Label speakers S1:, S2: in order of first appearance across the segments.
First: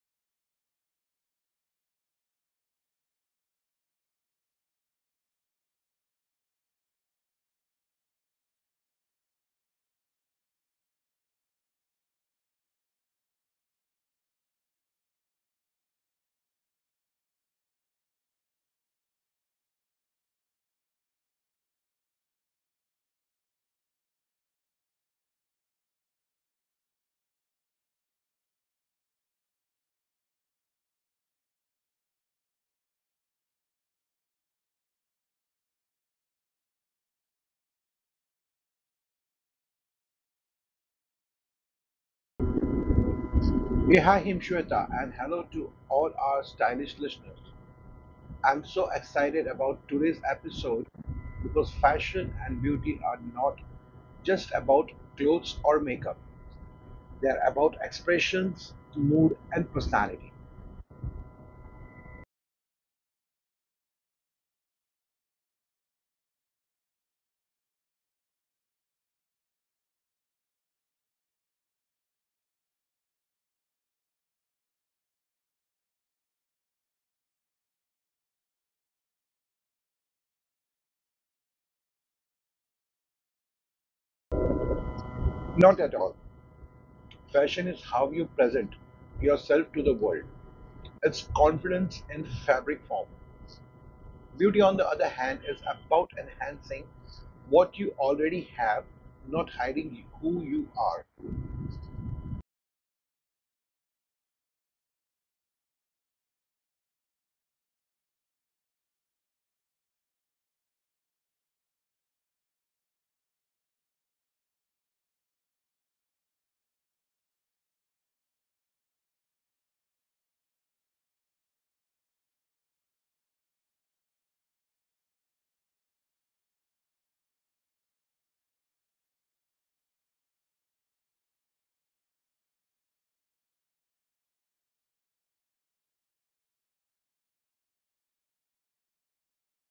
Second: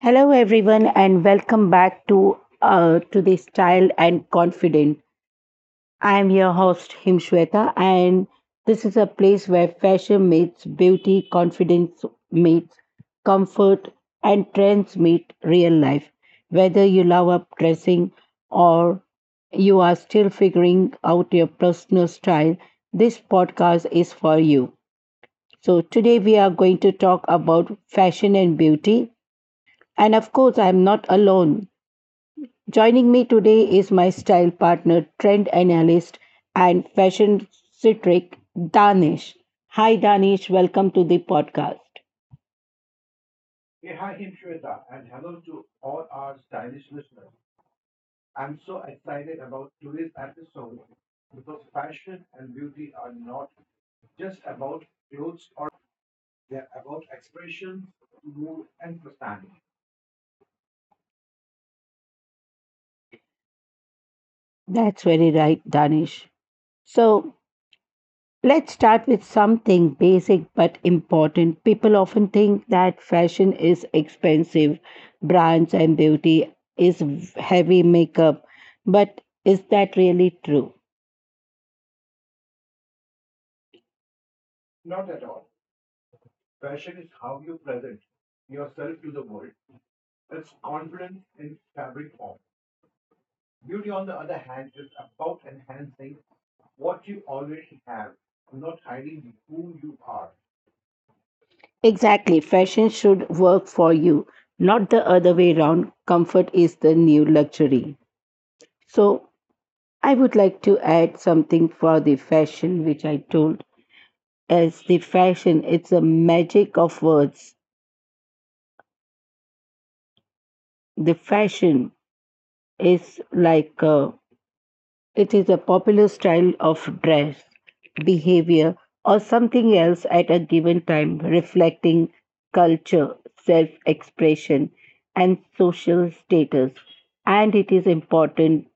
S1: Hello, everyone, and welcome back to the Style and Confident. I am your host Himshweta, and this is a place where fashion meets beauty, confidence meets comfort, and trends meet real life. Whether you love up dressing or you are still figuring out your personal style, this podcast is for you. So today we are going to talk about fashion and beauty. And of course, I'm not alone. Joining me today is my style partner, trend analyst, and fashion citric, Danish. Hi, Danish. Welcome to the podcast.
S2: Yeah, hi Himshweta, and hello to all our stylish listeners. I'm so excited about today's episode because fashion and beauty are not just about clothes or makeup, they're about expressions, mood, and personality.
S1: That's very right, Danish. So let's start with something basic but important. People often think that fashion is expensive, brands and beauty is heavy makeup, but is that really true?
S2: Not at all. Fashion is how you present yourself to the world, it's confidence in fabric form. Beauty, on the other hand, is about enhancing what you already have, not hiding who you are.
S1: Exactly. Fashion should work for you, not the other way around. Comfort is the new luxury. So, I would like to add something for the fashion, which I told as the fashion, it's a magic of words. The fashion is it is a popular style of dress, behavior, or something else at a given time, reflecting culture, self expression, and social status. And it is important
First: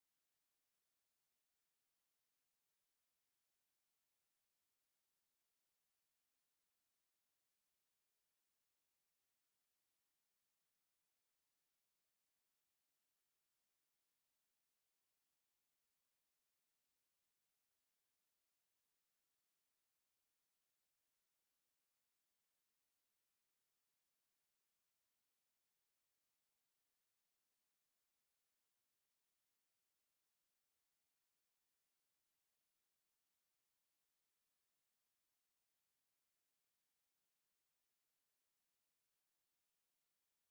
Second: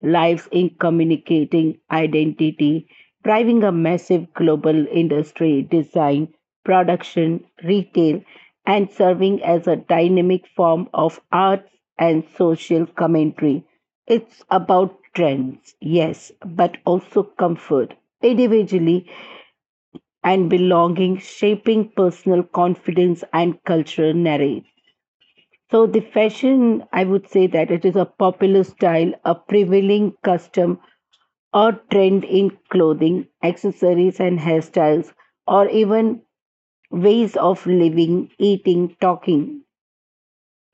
S1: lives in communicating identity, driving a massive global industry, design, production, retail, and serving as a dynamic form of arts and social commentary. It's about trends, yes, but also comfort, individually and belonging, shaping personal confidence and cultural narrative. So the fashion, I would say that it is a popular style, a prevailing custom or trend in clothing, accessories and hairstyles, or even ways of living, eating, talking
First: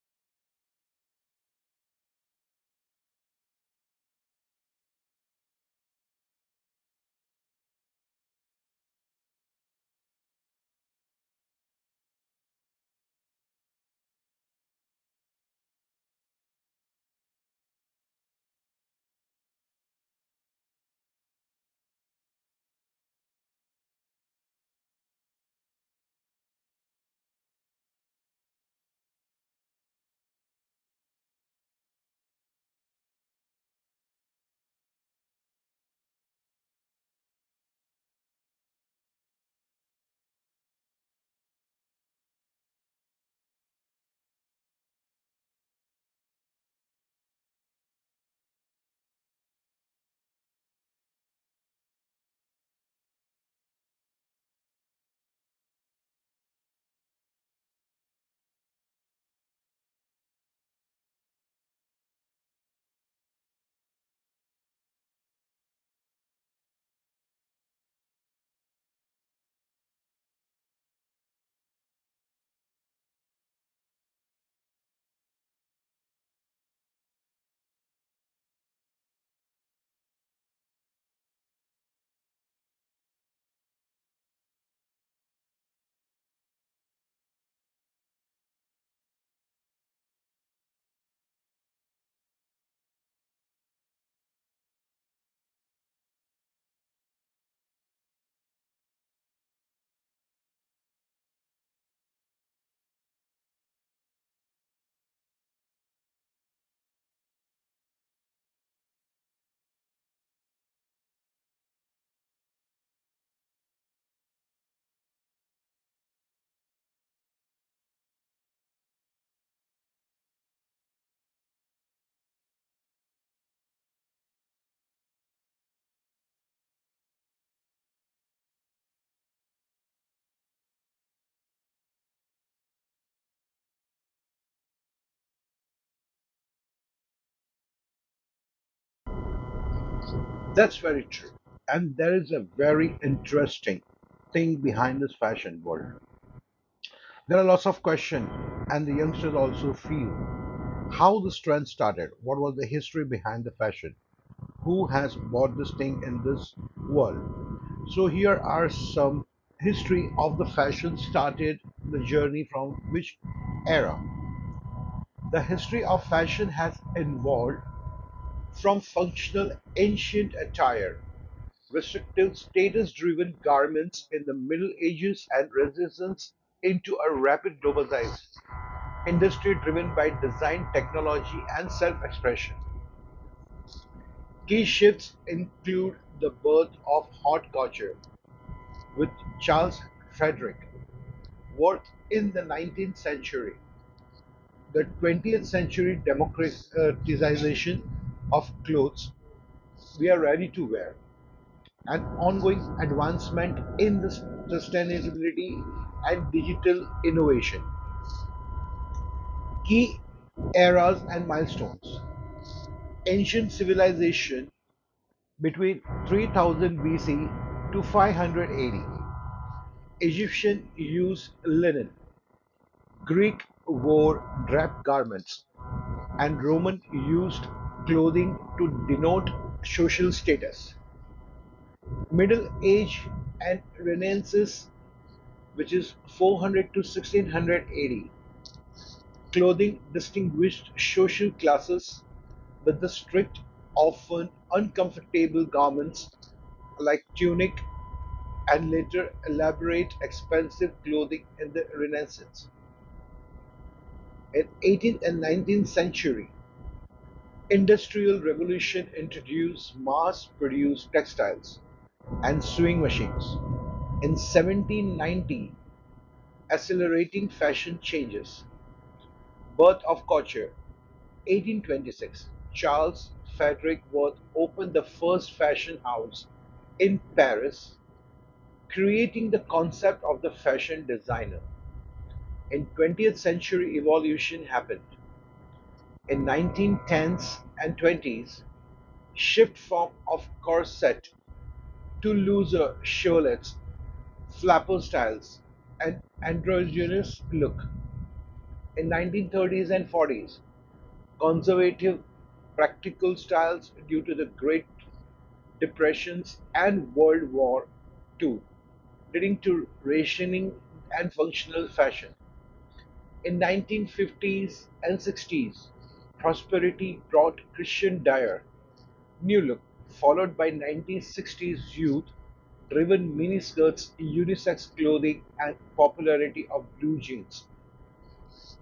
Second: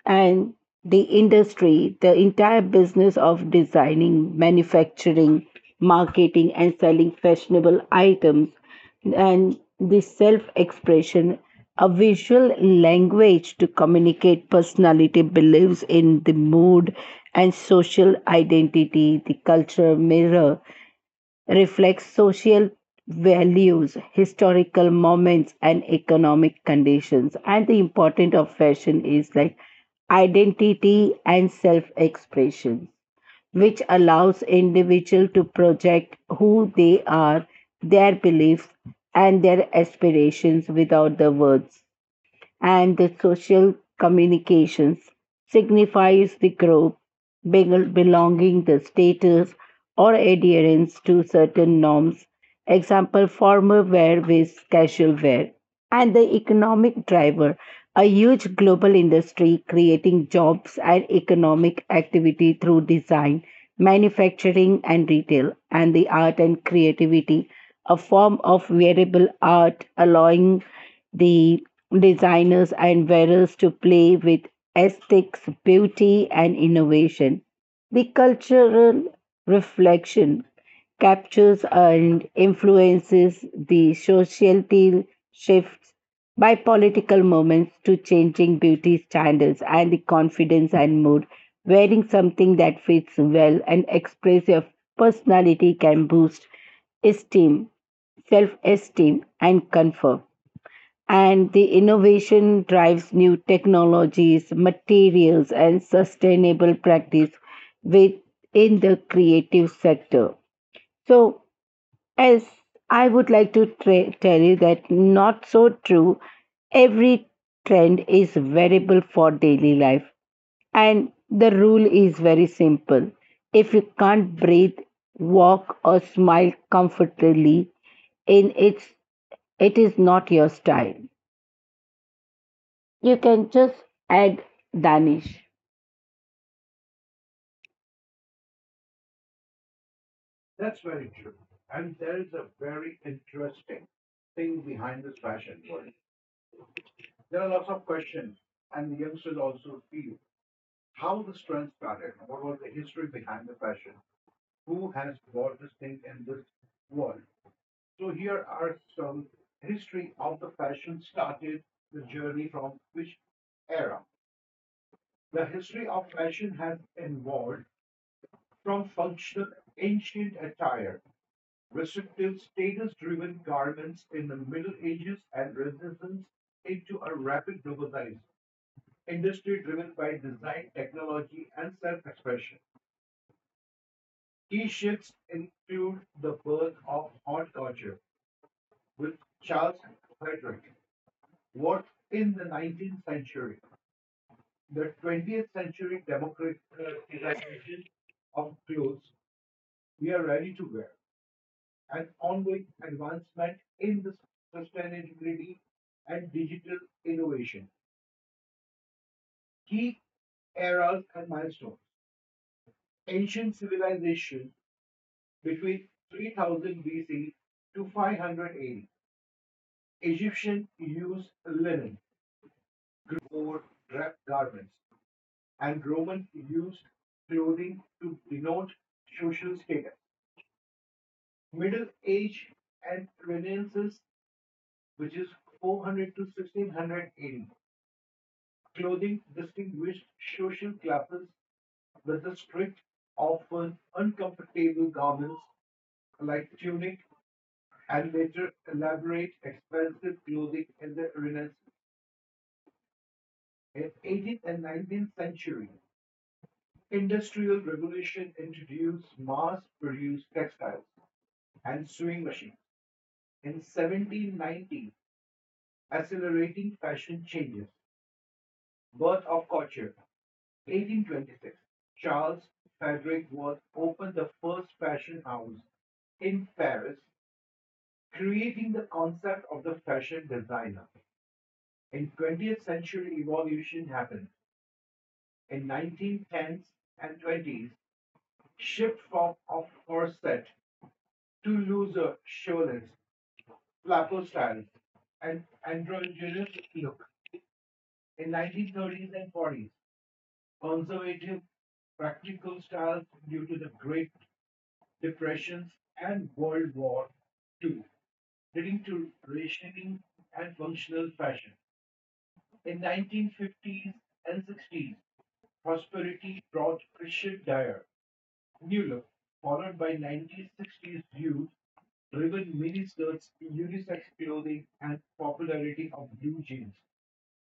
S1: and the industry, the entire business of designing, manufacturing, marketing, and selling fashionable items, and the self expression, a visual language to communicate personality, believes in the mood and social identity, the culture mirror reflects social values, historical moments, and economic conditions. And the importance of fashion is like identity and self expression, which allows individual to project who they are, their beliefs, and their aspirations without the words and the social communications signifies the group belonging the status or adherence to certain norms example formal wear with casual wear and the economic driver a huge global industry creating jobs and economic activity through design manufacturing and retail and the art and creativity a form of wearable art allowing the designers and wearers to play with aesthetics, beauty, and innovation. The cultural reflection captures and influences the societal shifts by political movements to changing beauty standards and the confidence and mood. Wearing something that fits well and expresses your personality can boost esteem, self esteem, and comfort. And the innovation drives new technologies, materials, and sustainable practice within the creative sector. So, as I would like to tell you that not so true, every trend is variable for daily life. And the rule is very simple if you can't breathe, walk, or smile comfortably, in its, it is not your style. You can just add Danish.
S2: That's very true. And there is a very interesting thing behind this fashion world. There are lots of questions, and the youngsters also feel how this trend started, what was the history behind the fashion, who has bought this thing in this world. So here are some history of the fashion started, the journey from which era. The history of fashion has evolved from functional ancient attire restrictive status-driven garments in the Middle Ages and Renaissance into a rapid globalized industry driven by design, technology, and self-expression. Key shifts include the birth of haute couture with Charles Frederick Worth in the 19th century, the 20th century democratization of clothes we are ready to wear, and ongoing advancement in the sustainability and digital innovation. Key eras and milestones. Ancient civilization between 3000 BC to 500 AD. Egyptian used linen. Greek wore draped garments and Roman used clothing to denote social status. Middle Age and Renaissance, which is 400 to 1600 AD. Clothing distinguished social classes with the strict, often uncomfortable garments like tunic and later elaborate expensive clothing in the Renaissance. In 18th and 19th century, industrial revolution introduced mass-produced textiles and sewing machines. In 1790, accelerating fashion changes. Birth of Culture. 1826, Charles Frederick Worth opened the first fashion house in Paris, creating the concept of the fashion designer. In 20th century evolution happened. In 1910s and 20s, shift form of corset to looser shawlets, flapper styles, and androgynous look. In 1930s and 40s, conservative practical styles due to the Great Depressions and World War II, leading to rationing and functional fashion. In 1950s and 60s, prosperity brought Christian Dior new look, followed by 1960s youth driven miniskirts, unisex clothing, and popularity of blue jeans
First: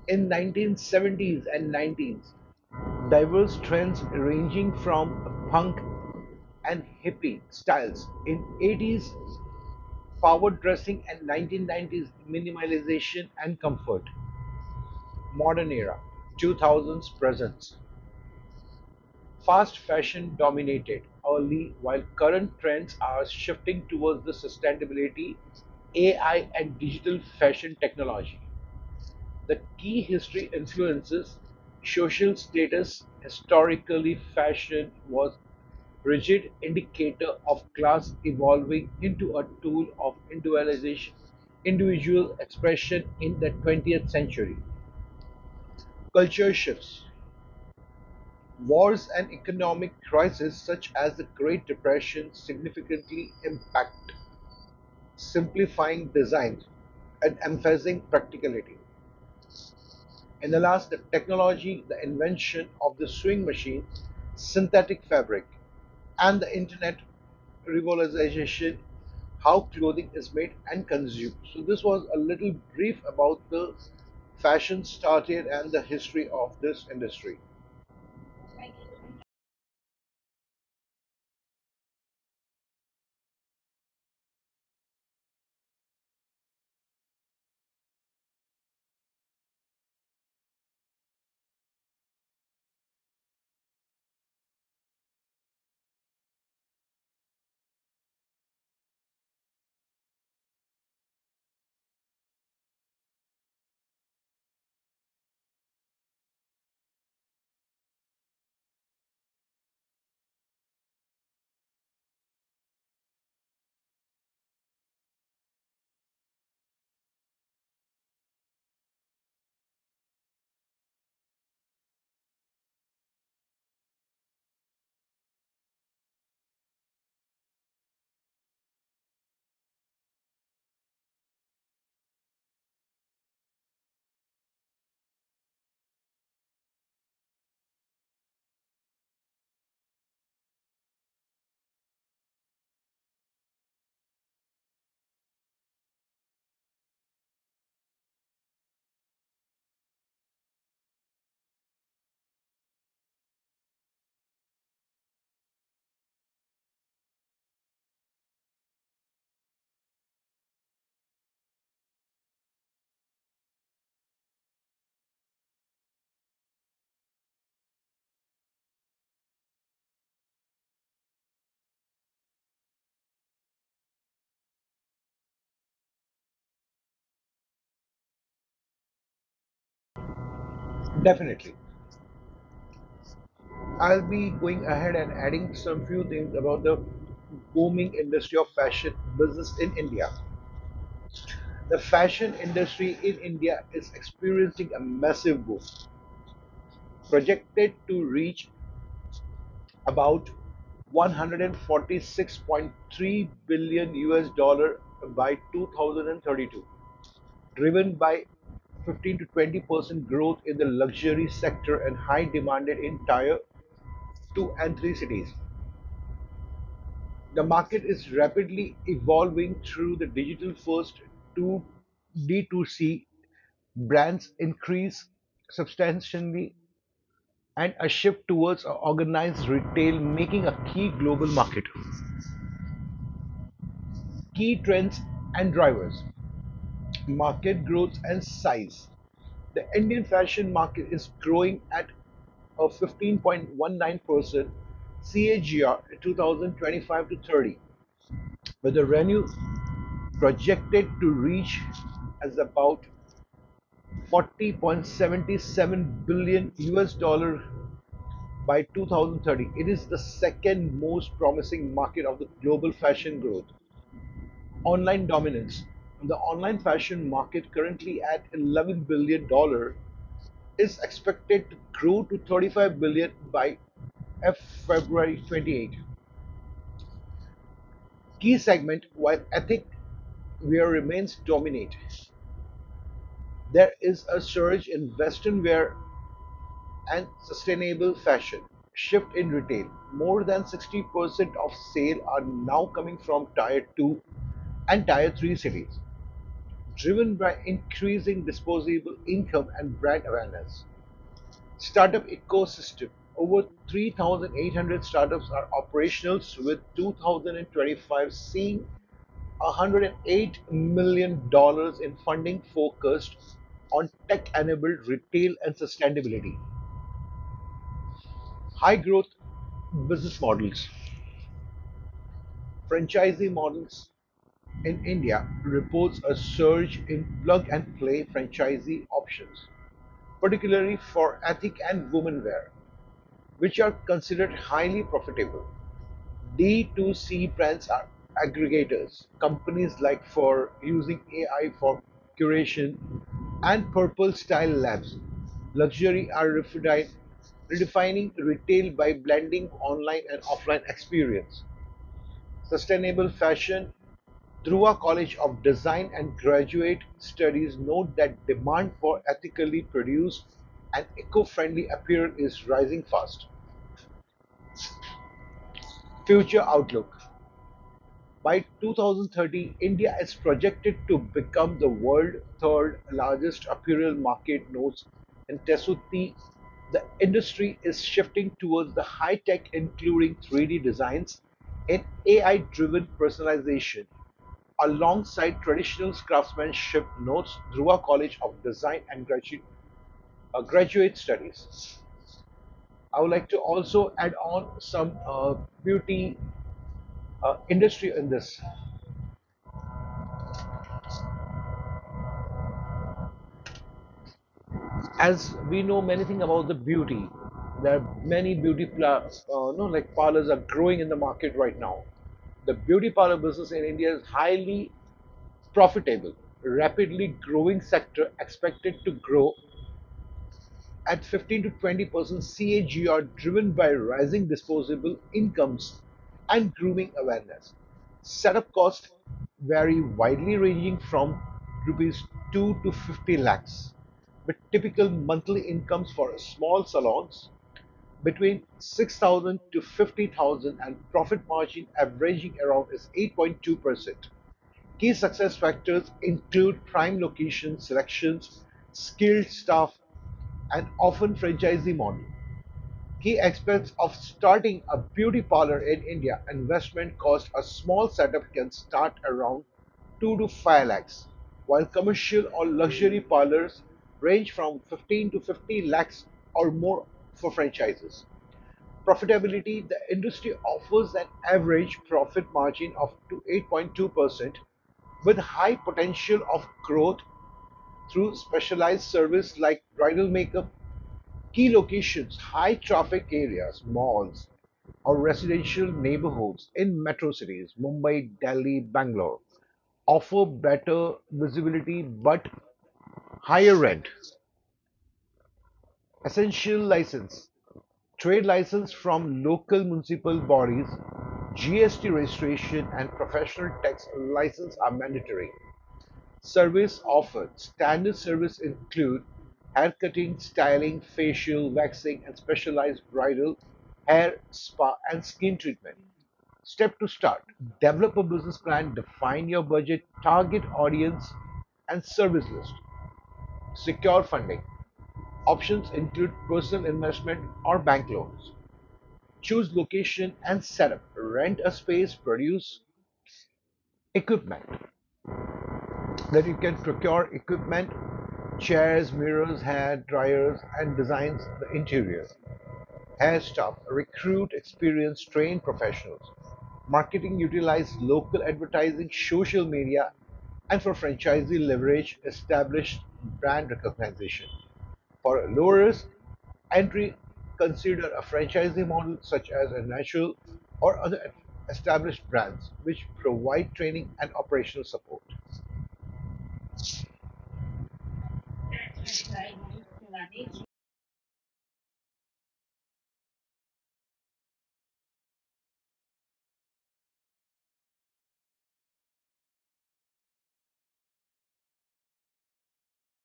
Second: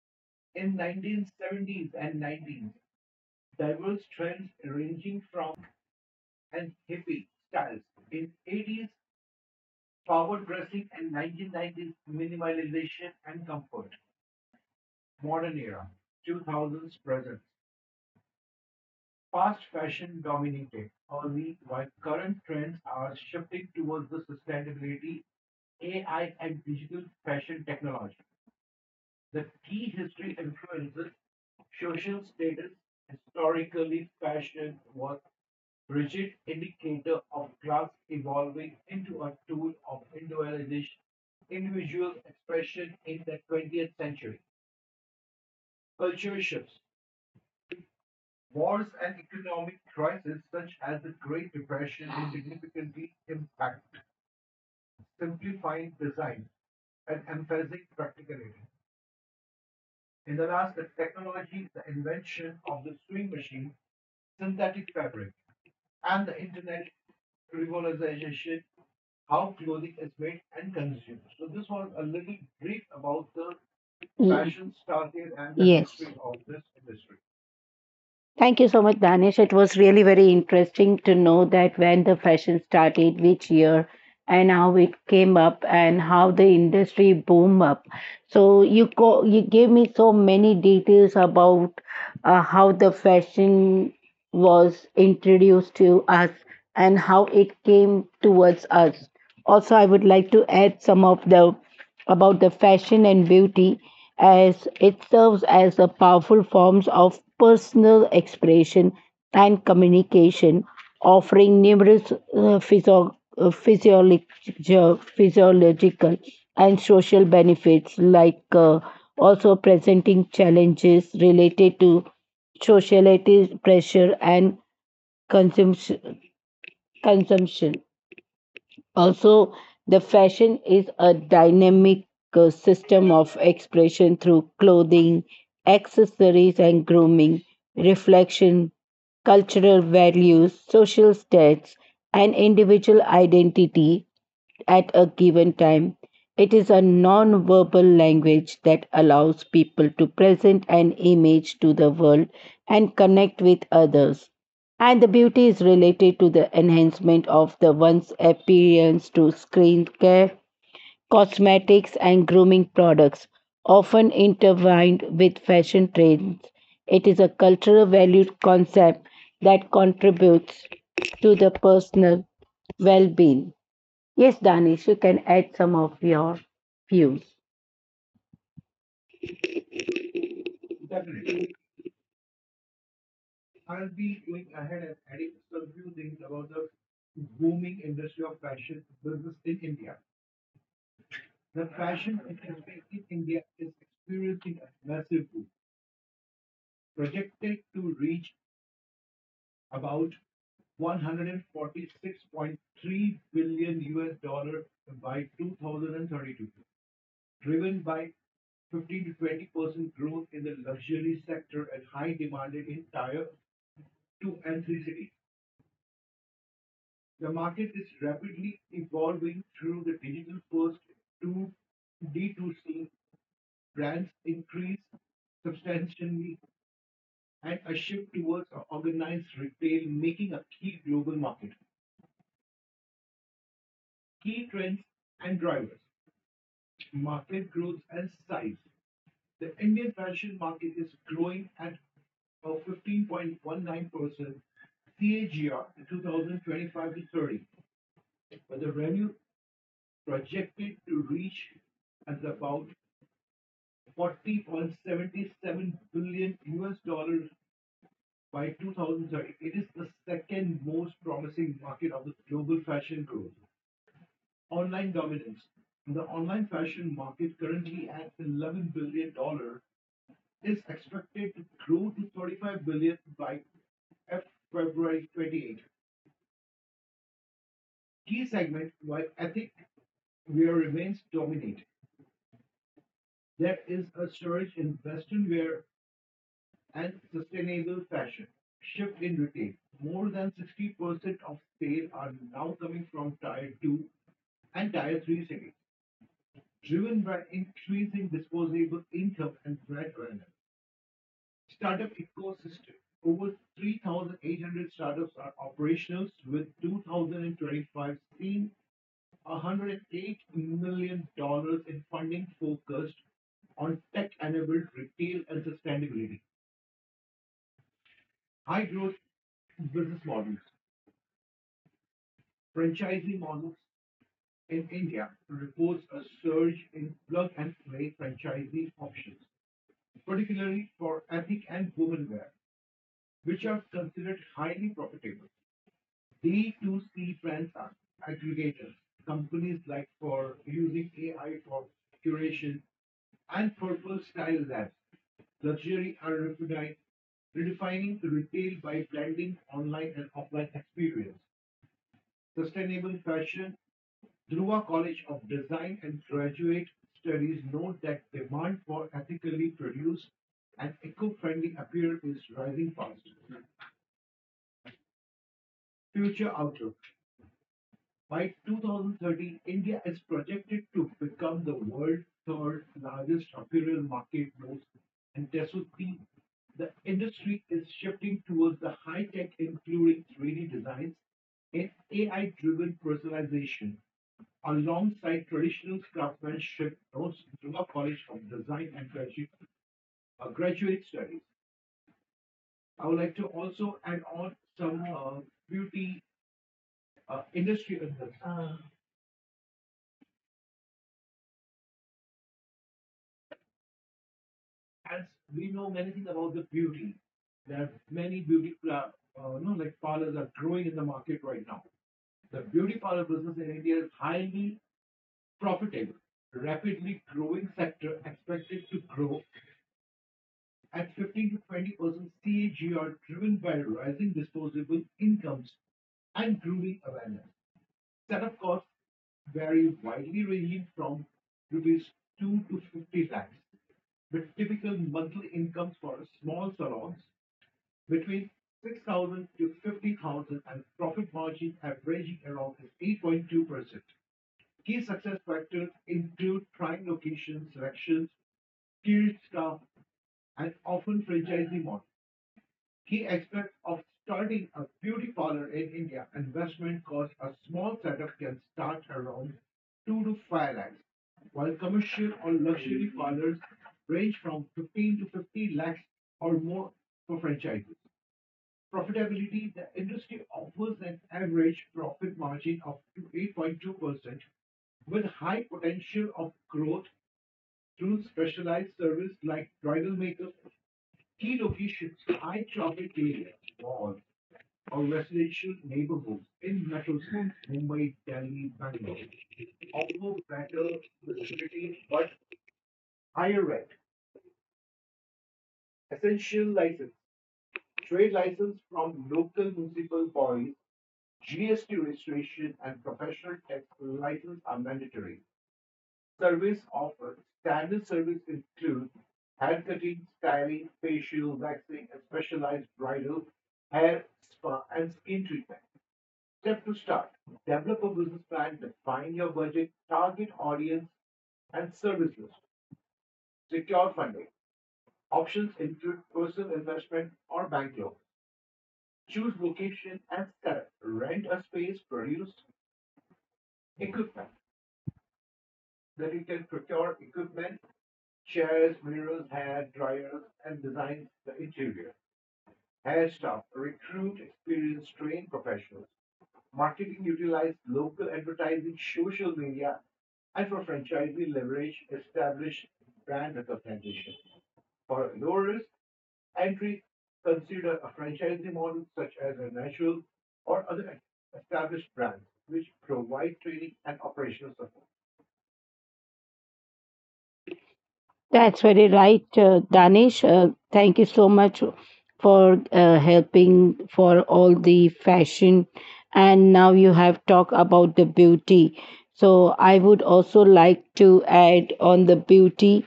S2: in 1970s and 90s, diverse trends ranging from punk and hippie styles, in 80s power dressing and 1990s minimalization and comfort, modern era 2000s presence fast fashion dominated early, while current trends are shifting towards the sustainability, AI and digital fashion technology. The key history influences, social status, historically fashion was rigid indicator of class evolving into a tool of individualization, individual expression in the 20th century. Culture shifts. Wars and economic crises such as the Great Depression significantly impact simplifying design and emphasizing practicality. In the last, the technology, the invention of the sewing machine, synthetic fabric, and the internet revolutionization, how clothing is made and consumed. So, this was a little brief about the fashion started and the
S1: Yes.
S2: history of this industry.
S1: Thank you so much, Danish. It was really very interesting to know that when the fashion started, which year, and how it came up, and how the industry boom up. So you gave me so many details about how the fashion was introduced to us and how it came towards us. Also, I would like to add some of the about the fashion and beauty as it serves as a powerful forms of personal expression and communication, offering numerous physiological and social benefits also presenting challenges related to sociality pressure and consumption. consumption. Also, the fashion is a dynamic system of expression through clothing, accessories, and grooming, reflection, cultural values, social status, and individual identity at a given time. It is a non verbal language that allows people to present an image to the world and connect with others. And the beauty is related to the enhancement of the one's appearance to skincare, cosmetics, and grooming products, often intertwined with fashion trends. It is a cultural valued concept that contributes to the personal well being. Yes, Danish, you can add some of your views.
S2: Definitely. I'll be going ahead and adding some few things about the booming industry of fashion business in India. The fashion industry in India is experiencing a massive boom projected to reach about 146.3 billion US dollar by 2032, driven by 15 to 20% growth in the luxury sector and high demand in tier 2 and 3 cities. The market is rapidly evolving through the digital first to D2C brands increase substantially and a shift towards organized retail, making a key global market. Key trends and drivers market growth and size. The Indian fashion market is growing at a 15.19% CAGR in 2025 to 30, with the revenue projected to reach as about 40.77 billion US dollar by 2030. It is the second most promising market of the global fashion growth. Online dominance. The online fashion market, currently at $11 billion, dollars, is expected to grow to $35 billion dollars by February 28. Key segment, while ethnic wear remains dominant. There is a surge in western wear and sustainable fashion shift in retail. More than 60% of sales are now coming from tier 2 and tier 3 cities, driven by increasing disposable income and brand awareness. Startup ecosystem, over 3,800 startups are operational, with 2025 seeing $108 million dollars in funding focused on tech enabled retail and sustainability. High growth business models. Franchisee models in India reports a surge in plug and play franchisee options, particularly for ethnic and women wear which are considered highly profitable. D2C brands are aggregators, companies like for using AI for curation and purple style labs. Luxury are redefining retail by blending online and offline experience. Sustainable fashion through College of Design and graduate studies note that demand for ethically produced and eco-friendly apparel is rising fast. Future outlook. By 2030, India is projected to become the world's third largest apparel market notes and tessuti. The industry is shifting towards the high tech, including 3D designs and AI driven personalization. Alongside traditional craftsmanship notes, Dhruva College of Design and Graduate Studies. I would like to also add on some beauty industry in this. As we know many things about the beauty, there are many beauty pla- no like parlors are growing in the market right now. The beauty parlor business in India is highly profitable, rapidly growing sector expected to grow at 15 to 20% CAGR, driven by rising disposable incomes and grooming awareness. Setup costs vary widely, ranging from rupees 2 to 50 lakhs, with typical monthly incomes for small salons between 6,000 to 50,000 and profit margin averaging around is 8.2%. Key success factors include prime location selections, skilled staff, and often franchisee model. Key expense of starting a beauty parlor in India, investment cost, a small setup can start around 2 to 5 lakhs, while commercial or luxury parlors range from 15 to 50 lakhs or more for franchises. Profitability, the industry offers an average profit margin of to 8.2%, with high potential of growth through specialized service like bridal makeup. Key locations, high traffic areas, malls, or residential neighborhoods in metro cities, Mumbai, Delhi, Bangalore, offer better visibility but higher rent. Essential license, trade license from local municipal bodies, GST registration, and professional tax license are mandatory. Service offered: standard services include haircutting, styling, facial, waxing and specialized bridal, hair, spa and skin treatment. Step to start. Develop a business plan, define your budget, target audience, and service list. Secure funding. Options include personal investment or bank loans. Choose location and setup. Rent a space, produce equipment, that you can procure equipment, chairs, mirrors, hair dryers, and designs the interior. Hair staff, recruit experienced trained professionals. Marketing, utilize local advertising, social media, and for franchisee leverage established brand recognition. For low risk entry, consider a franchisee model such as a natural or other established brands which provide training and operational support.
S1: That's very right, Danish. Thank you so much for helping for all the fashion. And now you have talked about the beauty. So I would also like to add on the beauty,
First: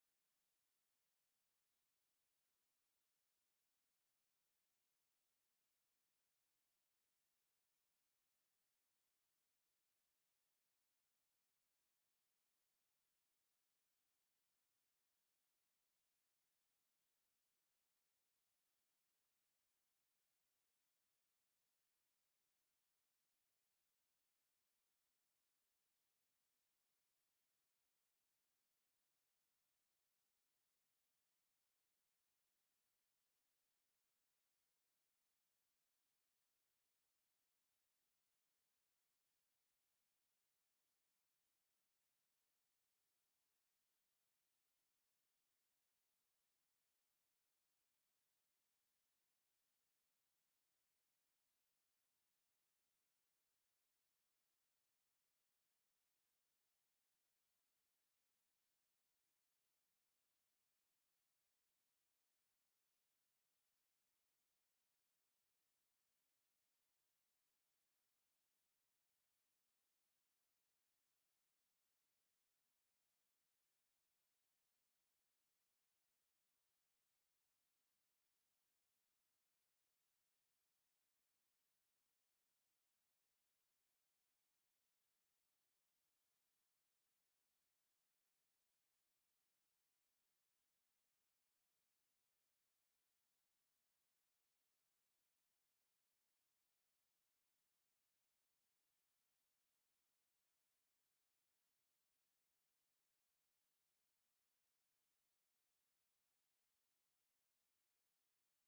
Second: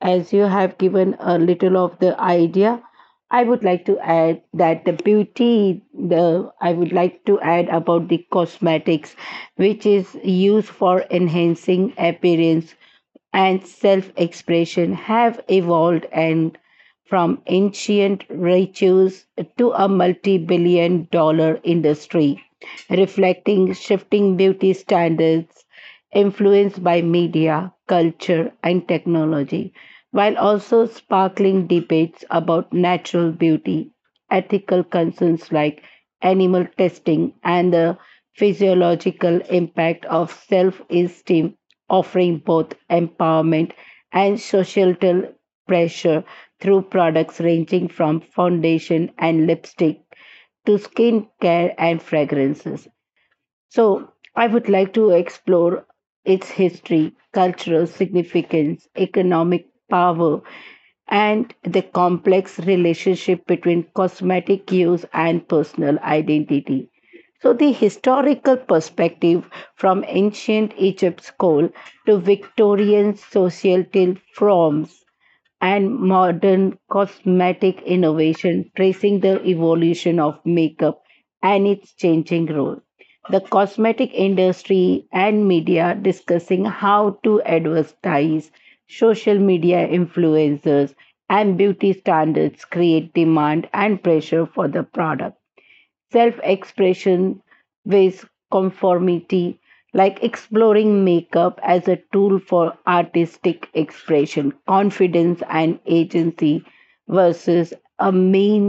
S1: as you have given a little of the idea. I would like to add that the beauty, the I would like to add about the cosmetics, which is used for enhancing appearance and self-expression have evolved and from ancient rituals to a multi-billion dollar industry reflecting shifting beauty standards influenced by media, culture, and technology, while also sparkling debates about natural beauty, ethical concerns like animal testing, and the physiological impact of self esteem offering both empowerment and societal pressure through products ranging from foundation and lipstick to skincare and fragrances. So, I would like to explore its history, cultural significance, economic power, and the complex relationship between cosmetic use and personal identity. So, the historical perspective from ancient Egypt's coal to Victorian societal forms and modern cosmetic innovation, tracing the evolution of makeup and its changing role the cosmetic industry and media discussing how to advertise social media influencers and beauty standards create demand and pressure for the product self expression with conformity like exploring makeup as a tool for artistic expression confidence and agency versus a mean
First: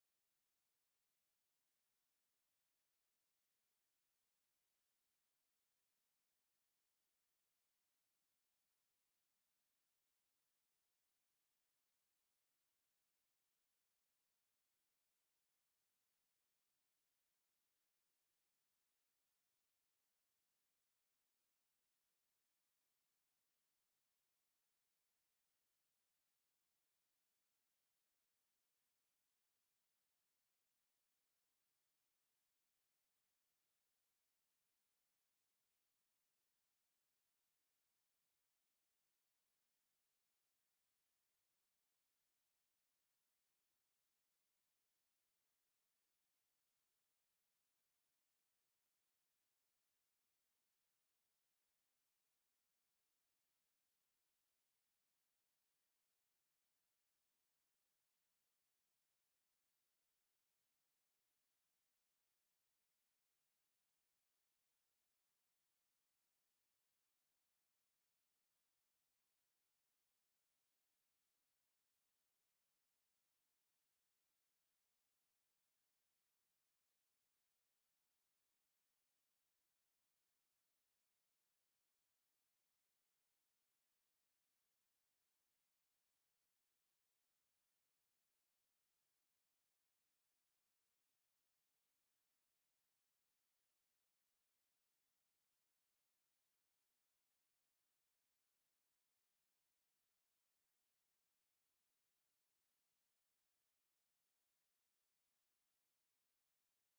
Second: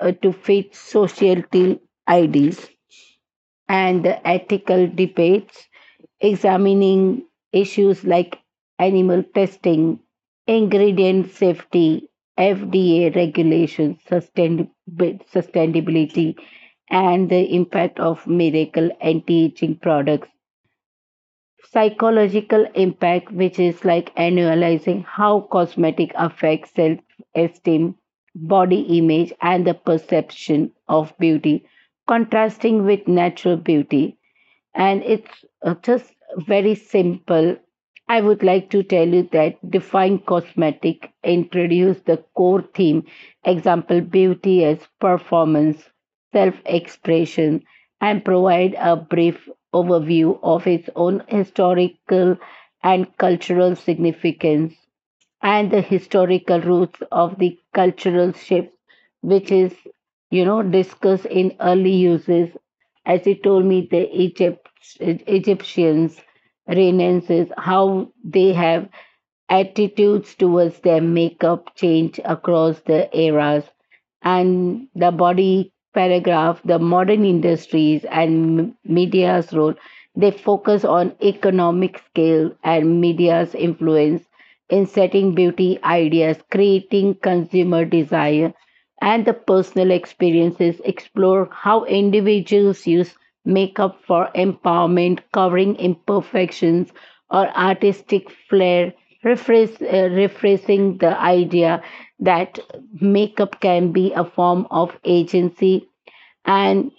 S1: to fit societal ideas and ethical debates, examining issues like animal testing, ingredient safety, FDA regulations, sustainability, and the impact of miracle anti-aging products. Psychological impact, which is like analyzing how cosmetic affects self-esteem, body image, and the perception of beauty, contrasting with natural beauty and it's just very simple. I would like to tell you that Define Cosmetic introduced the core theme, example beauty as performance, self-expression, and provide a brief overview of its own historical and cultural significance and the historical roots of the cultural shift, which is, you know, discussed in early uses. As you told me, Egyptians, Renaissance, how they have attitudes towards their makeup change across the eras and the body paragraph, the modern industries and media's role, they focus on economic scale and media's influence in setting beauty ideas, creating consumer desire, and the personal experiences explore how individuals use makeup for empowerment, covering imperfections or artistic flair rephrasing the idea that makeup can be a form of agency and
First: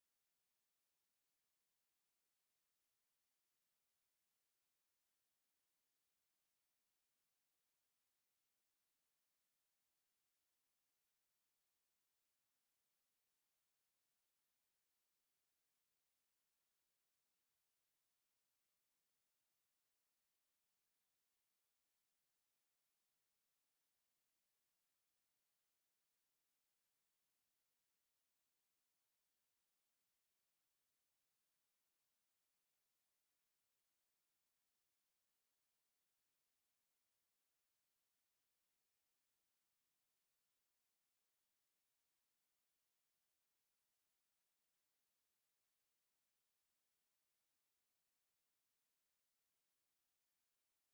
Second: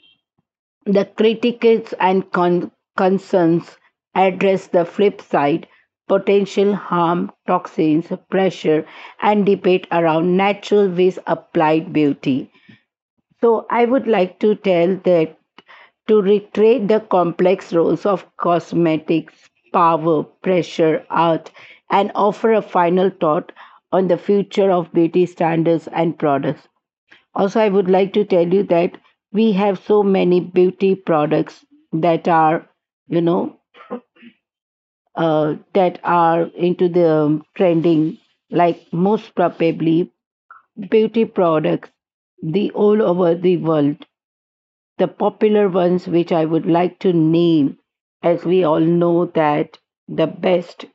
S1: the critics and concerns address the flip side potential harm toxins pressure and debate around natural ways applied beauty so I would like to tell that to retrace the complex roles of cosmetics, power, pressure, art, and offer a final thought on the future of beauty standards and products. Also, I would like to tell you that we have so many beauty products that are, you know, that are into the trending, like most probably beauty products the all over the world the popular ones which I would like to name, as we all know that the best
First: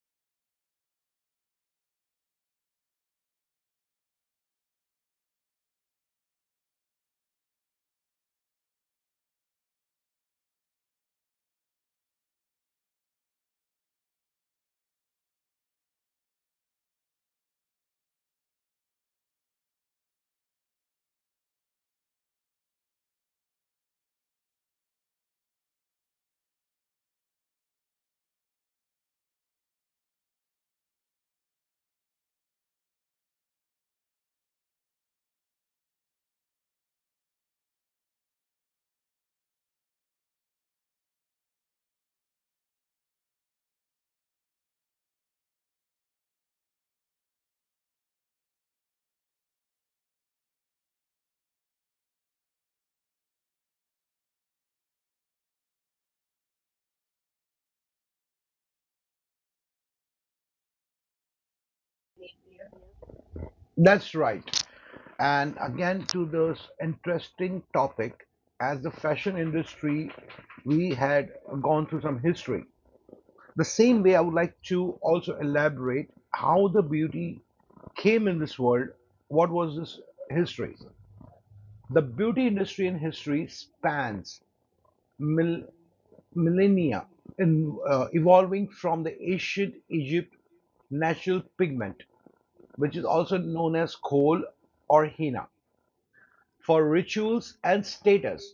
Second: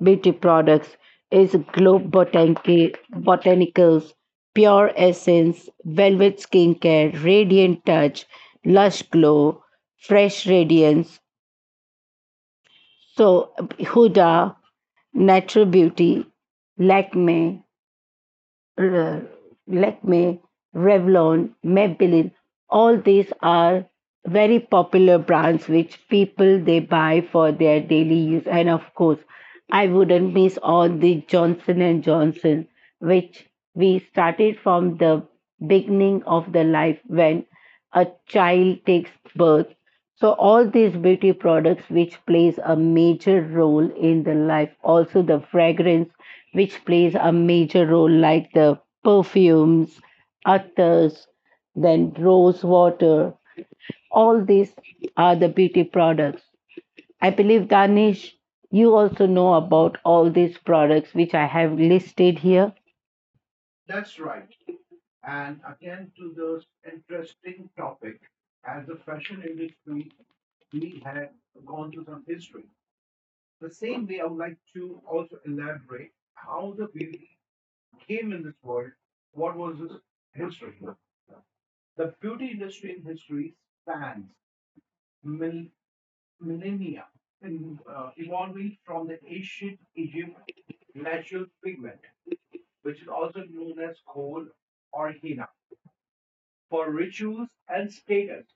S1: beauty products is Globe Botanica, Botanicals, Pure Essence, Velvet Skincare, Radiant Touch, Lush Glow, Fresh Radiance, so Huda, Natural Beauty, Lakme, uh, Lakme, Revlon, Maybelline, all these are very popular brands which people they buy for their daily use. And of course, I wouldn't miss all the Johnson and Johnson, which we started from the beginning of the life when a child takes birth so all these beauty products which plays a major role in the life, also the fragrance which plays a major role like the perfumes, attars, then rose water, all these are the beauty products. I believe Danish, you also know about all these products which I have listed here.
S2: That's right. And again, to this interesting topic, as the fashion industry, we had gone through some history. The same way, I would like to also elaborate how the beauty came in this world. What was this history? The beauty industry in history spans mil- millennia, evolving from the ancient Egypt natural pigment, which is also known as coal or henna, for rituals and status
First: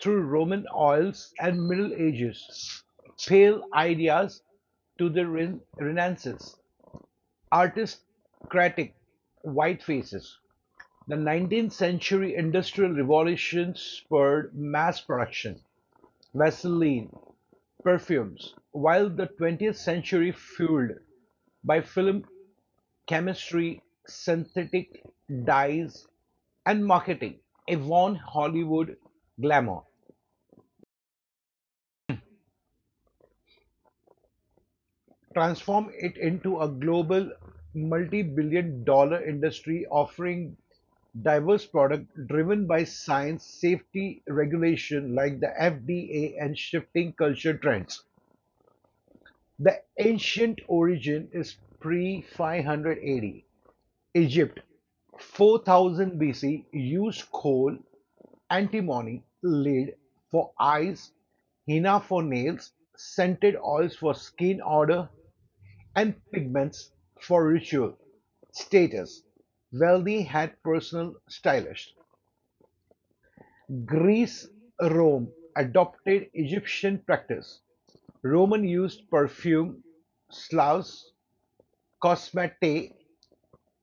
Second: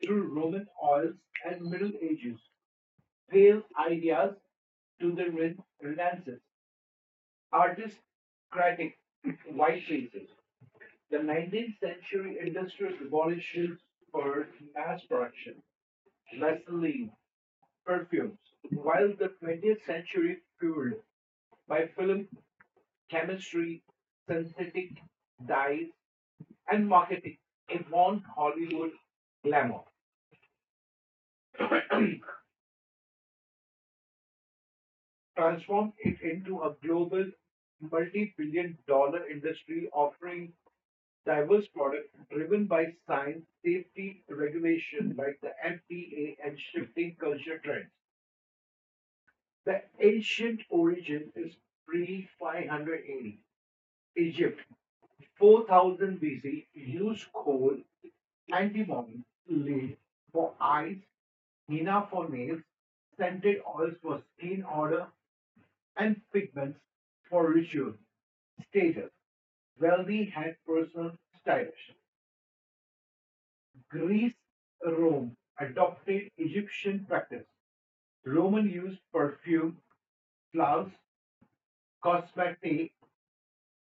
S2: through Roman oils and Middle Ages, pale ideas to the Renaissance, aristocratic white faces. The 19th century industrial revolution spurred mass production, Vaseline, perfumes, while the 20th century, fueled by film chemistry, synthetic dyes, and marketing, Avon Hollywood glamour, transformed it into a global multi-billion dollar industry offering diverse products driven by science, safety regulation like the FDA and shifting culture trends. The ancient origin is pre 580 Egypt, 4000 BC, used coal, antimony, lead for eyes, henna for nails, scented oils for skin odor, and pigments for ritual. Status, wealthy had personal stylists. Greece, Rome adopted Egyptian practice. Roman used perfume, Slavs, cosmetics.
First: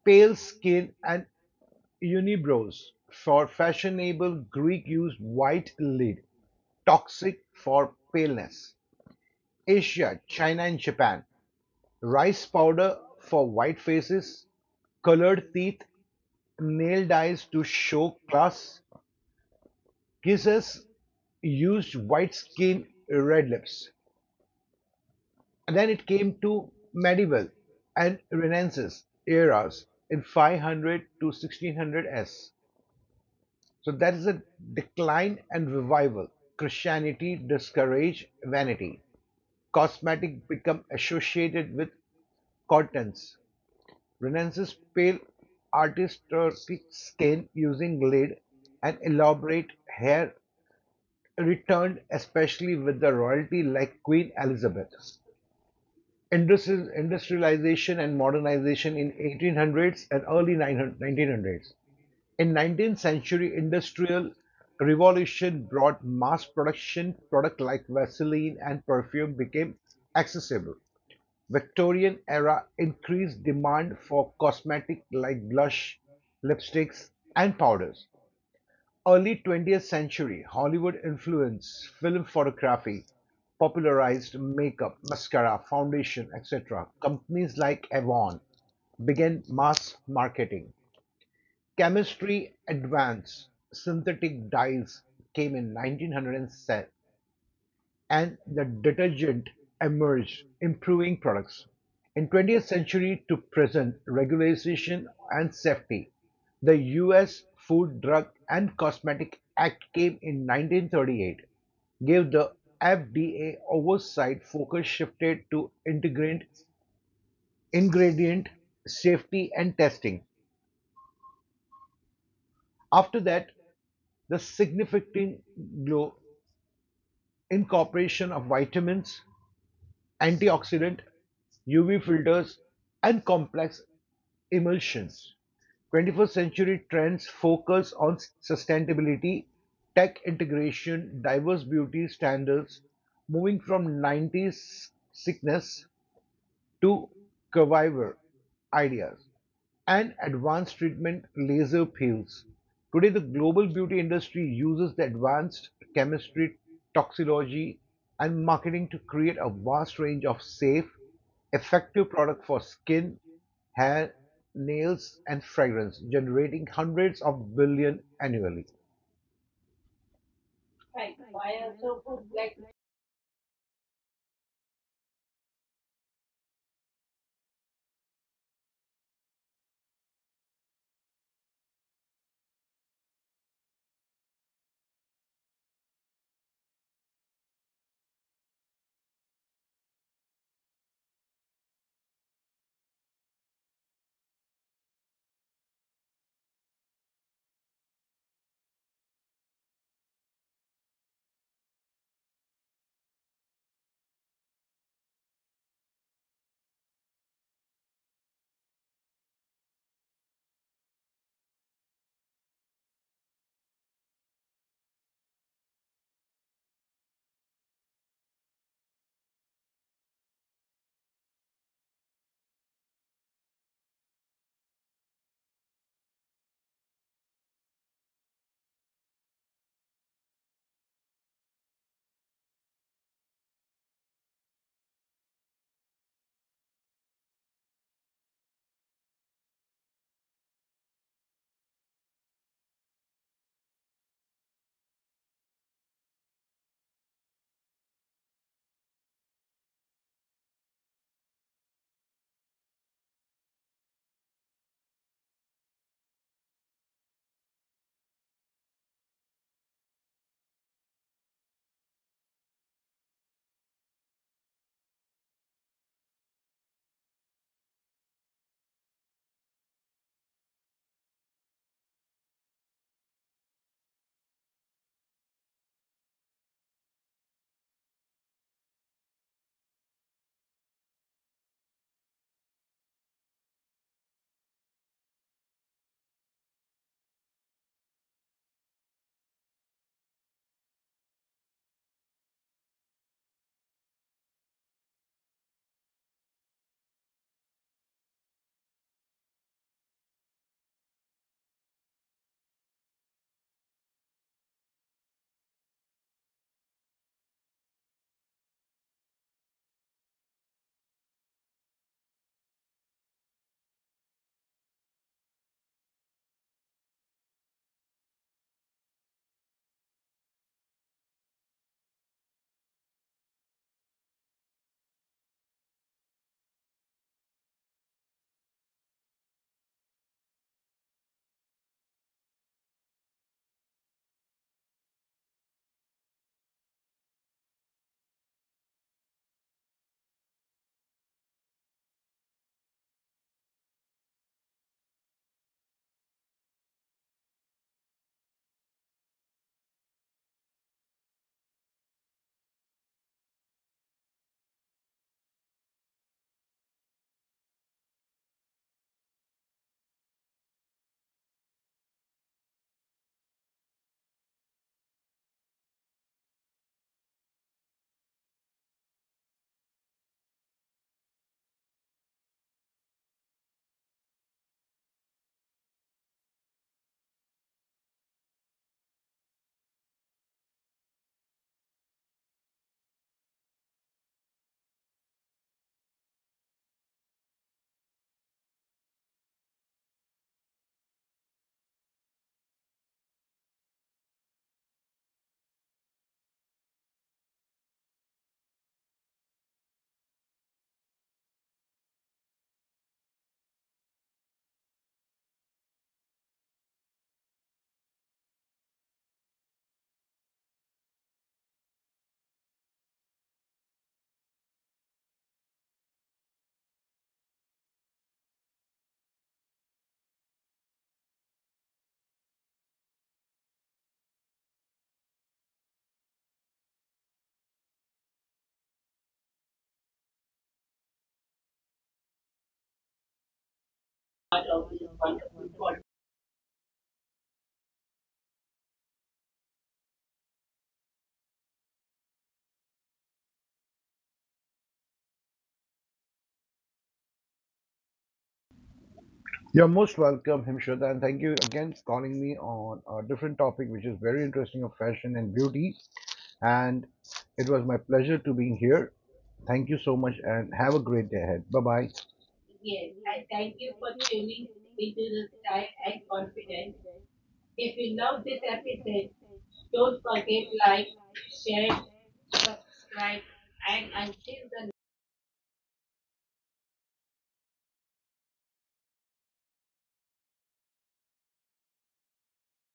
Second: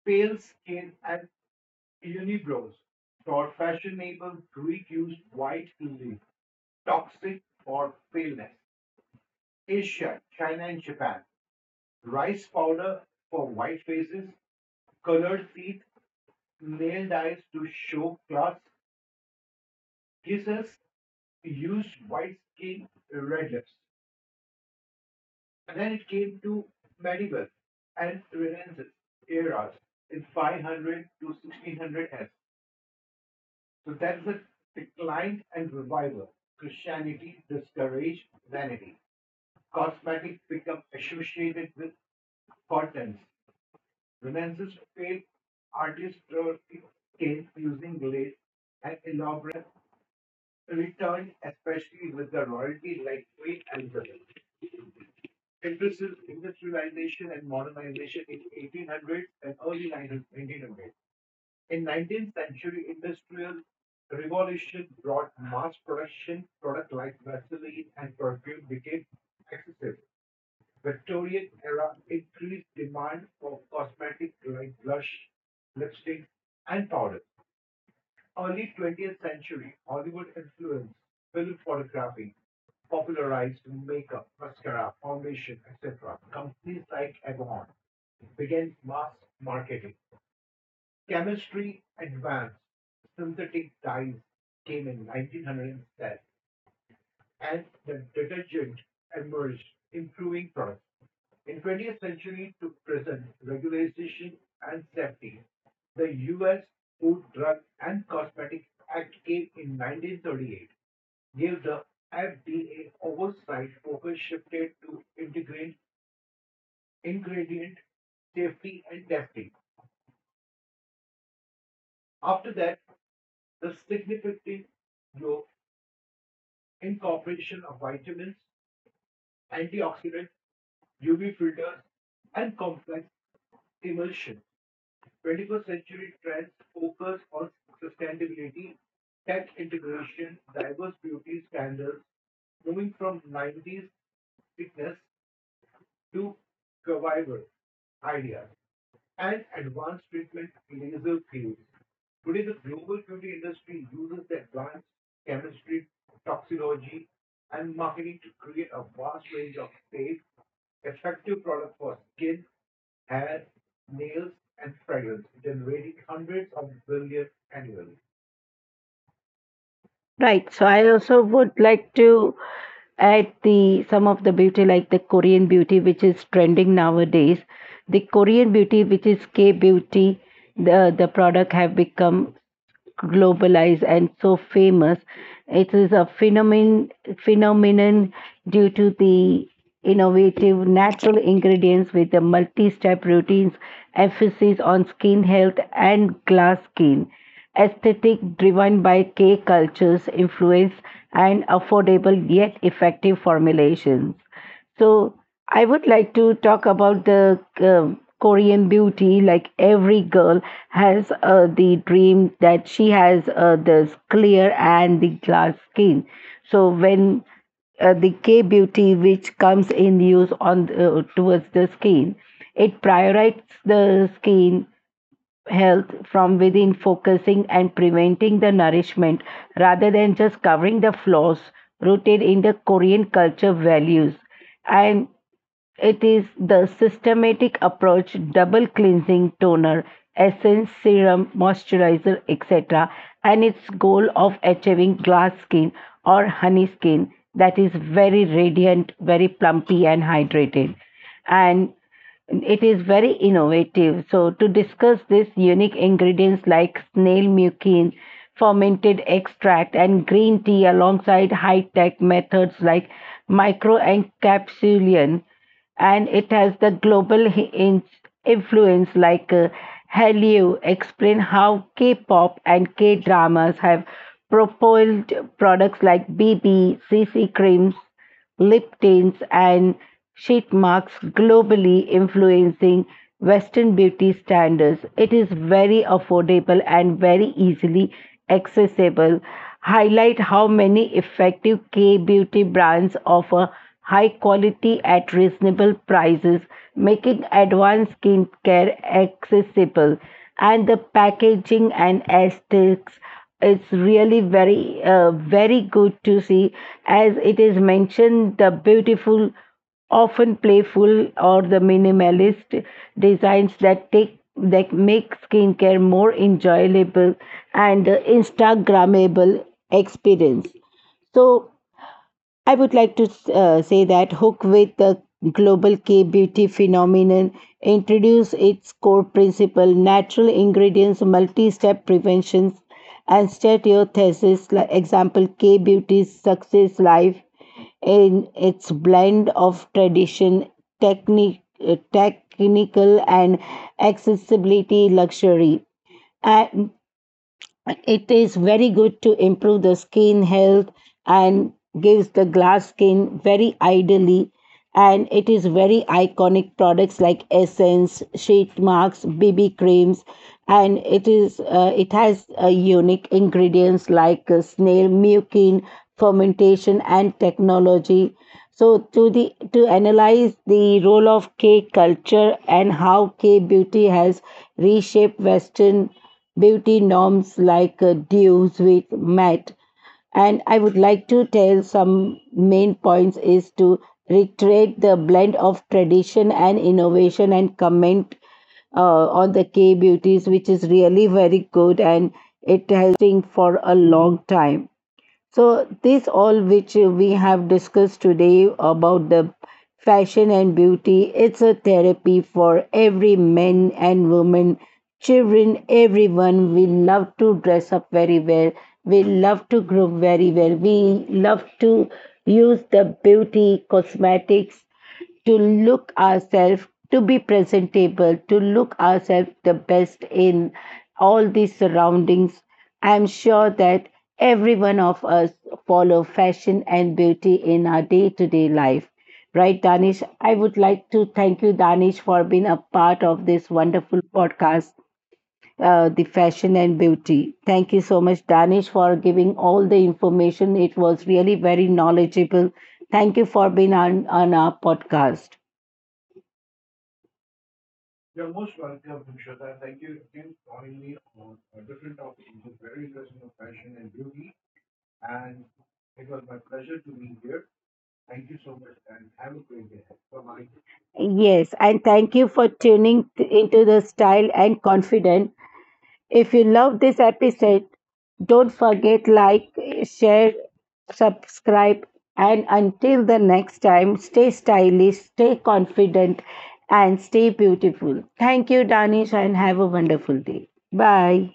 S2: Pale skin and unibrows for fashionable Greek used white lid, toxic for paleness. Asia, China and Japan, rice powder for white faces, colored teeth, nail dyes to show class, kisses used white skin, red lips. And then it came to medieval and Renaissance eras in 500 to 1600s. So that is a decline and revival. Christianity discourage vanity. Cosmetic become associated with cottons. Renaissance pale artistic skin using lead and elaborate hair returned, especially with the royalty like Queen Elizabeth. Industri- industrialization and modernization in 1800s and early 900 1900s. In 19th century industrial revolution brought mass production, product like vaseline and perfume became accessible. Victorian era increased demand for cosmetic like blush, lipsticks and powders. Early 20th-century Hollywood influence, film photography, popularized makeup, mascara, foundation, etc. Companies like Avon began mass marketing. Chemistry advanced. Synthetic dyes came in 1907 and the detergent emerged, improving products. In 20th century to present, regulation and safety, the US Food, Drug and Cosmetic Act came in 1938, gave the FDA oversight focus shifted to ingredient safety and testing. After that, the significant incorporation of vitamins, antioxidant, UV filters, and complex emulsions. 21st century trends focus on sustainability, tech integration, diverse beauty standards, moving from 90s sickness to curvilinear ideas and advanced treatment laser peels. Today, the global beauty industry uses the advanced chemistry, toxicology, and marketing to create a vast range of safe, effective products for skin, hair, nails, and fragrance, generating hundreds of billion annually.
S1: Right. So I also would like to add the some of the beauty like the Korean beauty which is trending nowadays. The Korean beauty which is K beauty, the product have become globalized and so famous. It is a phenomenon due to the innovative natural ingredients with the multi-step routines, emphasis on skin health and glass skin, aesthetic driven by K cultures influence and affordable yet effective formulations. So I would like to talk about the Korean beauty. Like every girl has the dream that she has this clear and the glass skin. So when the K beauty which comes in use on towards the skin. It prioritizes the skin health from within, focusing and preventing the nourishment rather than just covering the flaws rooted in the Korean culture values. And it is the systematic approach, double cleansing, toner, essence, serum, moisturizer, etc., and its goal of achieving glass skin or honey skin that is very radiant, very plumpy, and hydrated. And it is very innovative. So, to discuss this unique ingredients like snail mucin, fermented extract, and green tea alongside high tech methods like microencapsulation, and it has the global influence like Hallyu explain how K-pop and K-dramas have propelled products like BB, CC creams, lip tints, and sheet marks globally influencing Western beauty standards. It is very affordable and very easily accessible. Highlight how many effective K beauty brands offer high quality at reasonable prices, making advanced skincare accessible. And the packaging and aesthetics it's really very good to see as it is mentioned the beautiful often playful or the minimalist designs that take that make skincare more enjoyable and instagrammable experience so I would like to say that Hook with the global K beauty phenomenon introduced its core principle natural ingredients, multi step preventions, and stereothesis. Like example, K beauty's success life in its blend of tradition, technique, technical, and accessibility luxury. And it is very good to improve the skin health and gives the glass skin very ideally and it is very iconic products like essence sheet marks bb creams and it is it has unique ingredients like snail mucin fermentation and technology so to analyze the role of k culture and how k beauty has reshaped western beauty norms like deals with matte and I would like to tell some main points is to reiterate the blend of tradition and innovation and comment on the k beauties which is really very good and it has been for a long time so, this all which we have discussed today about the fashion and beauty, it's a therapy for every men and women, children, everyone. We love to dress up very well. We love to groom very well. We love to use the beauty cosmetics to look ourselves to be presentable to look ourselves the best in all these surroundings I'm sure that every one of us follow fashion and beauty in our day-to-day life right danish I would like to thank you danish for being a part of this wonderful podcast the fashion and beauty thank you so much danish for giving all the information it was really very knowledgeable thank you for being on our podcast
S2: You're most welcome, Himshad, and thank you again for calling me on a different topic, which is very interesting of fashion and beauty. And it was my pleasure to be here. Thank you so much, and have a great day ahead. Bye bye.
S1: Yes,
S2: Yes,
S1: and
S2: I
S1: thank
S2: thank
S1: you
S2: you
S1: for
S2: for tuning
S1: tuning
S2: into
S1: into the
S2: the style
S1: style and
S2: and
S1: confident.
S2: confidence.
S1: If
S2: If
S1: you
S2: you
S1: love
S2: love
S1: this
S2: this
S1: episode,
S2: episode,
S1: don't
S2: don't forget
S1: forget
S2: like,
S1: like,
S2: share,
S1: share,
S2: subscribe,
S1: subscribe, and
S2: and until
S1: until the
S2: the
S1: next time, stay stylish, stay confident, and stay beautiful. Thank you, Danish, and have a wonderful day. Bye.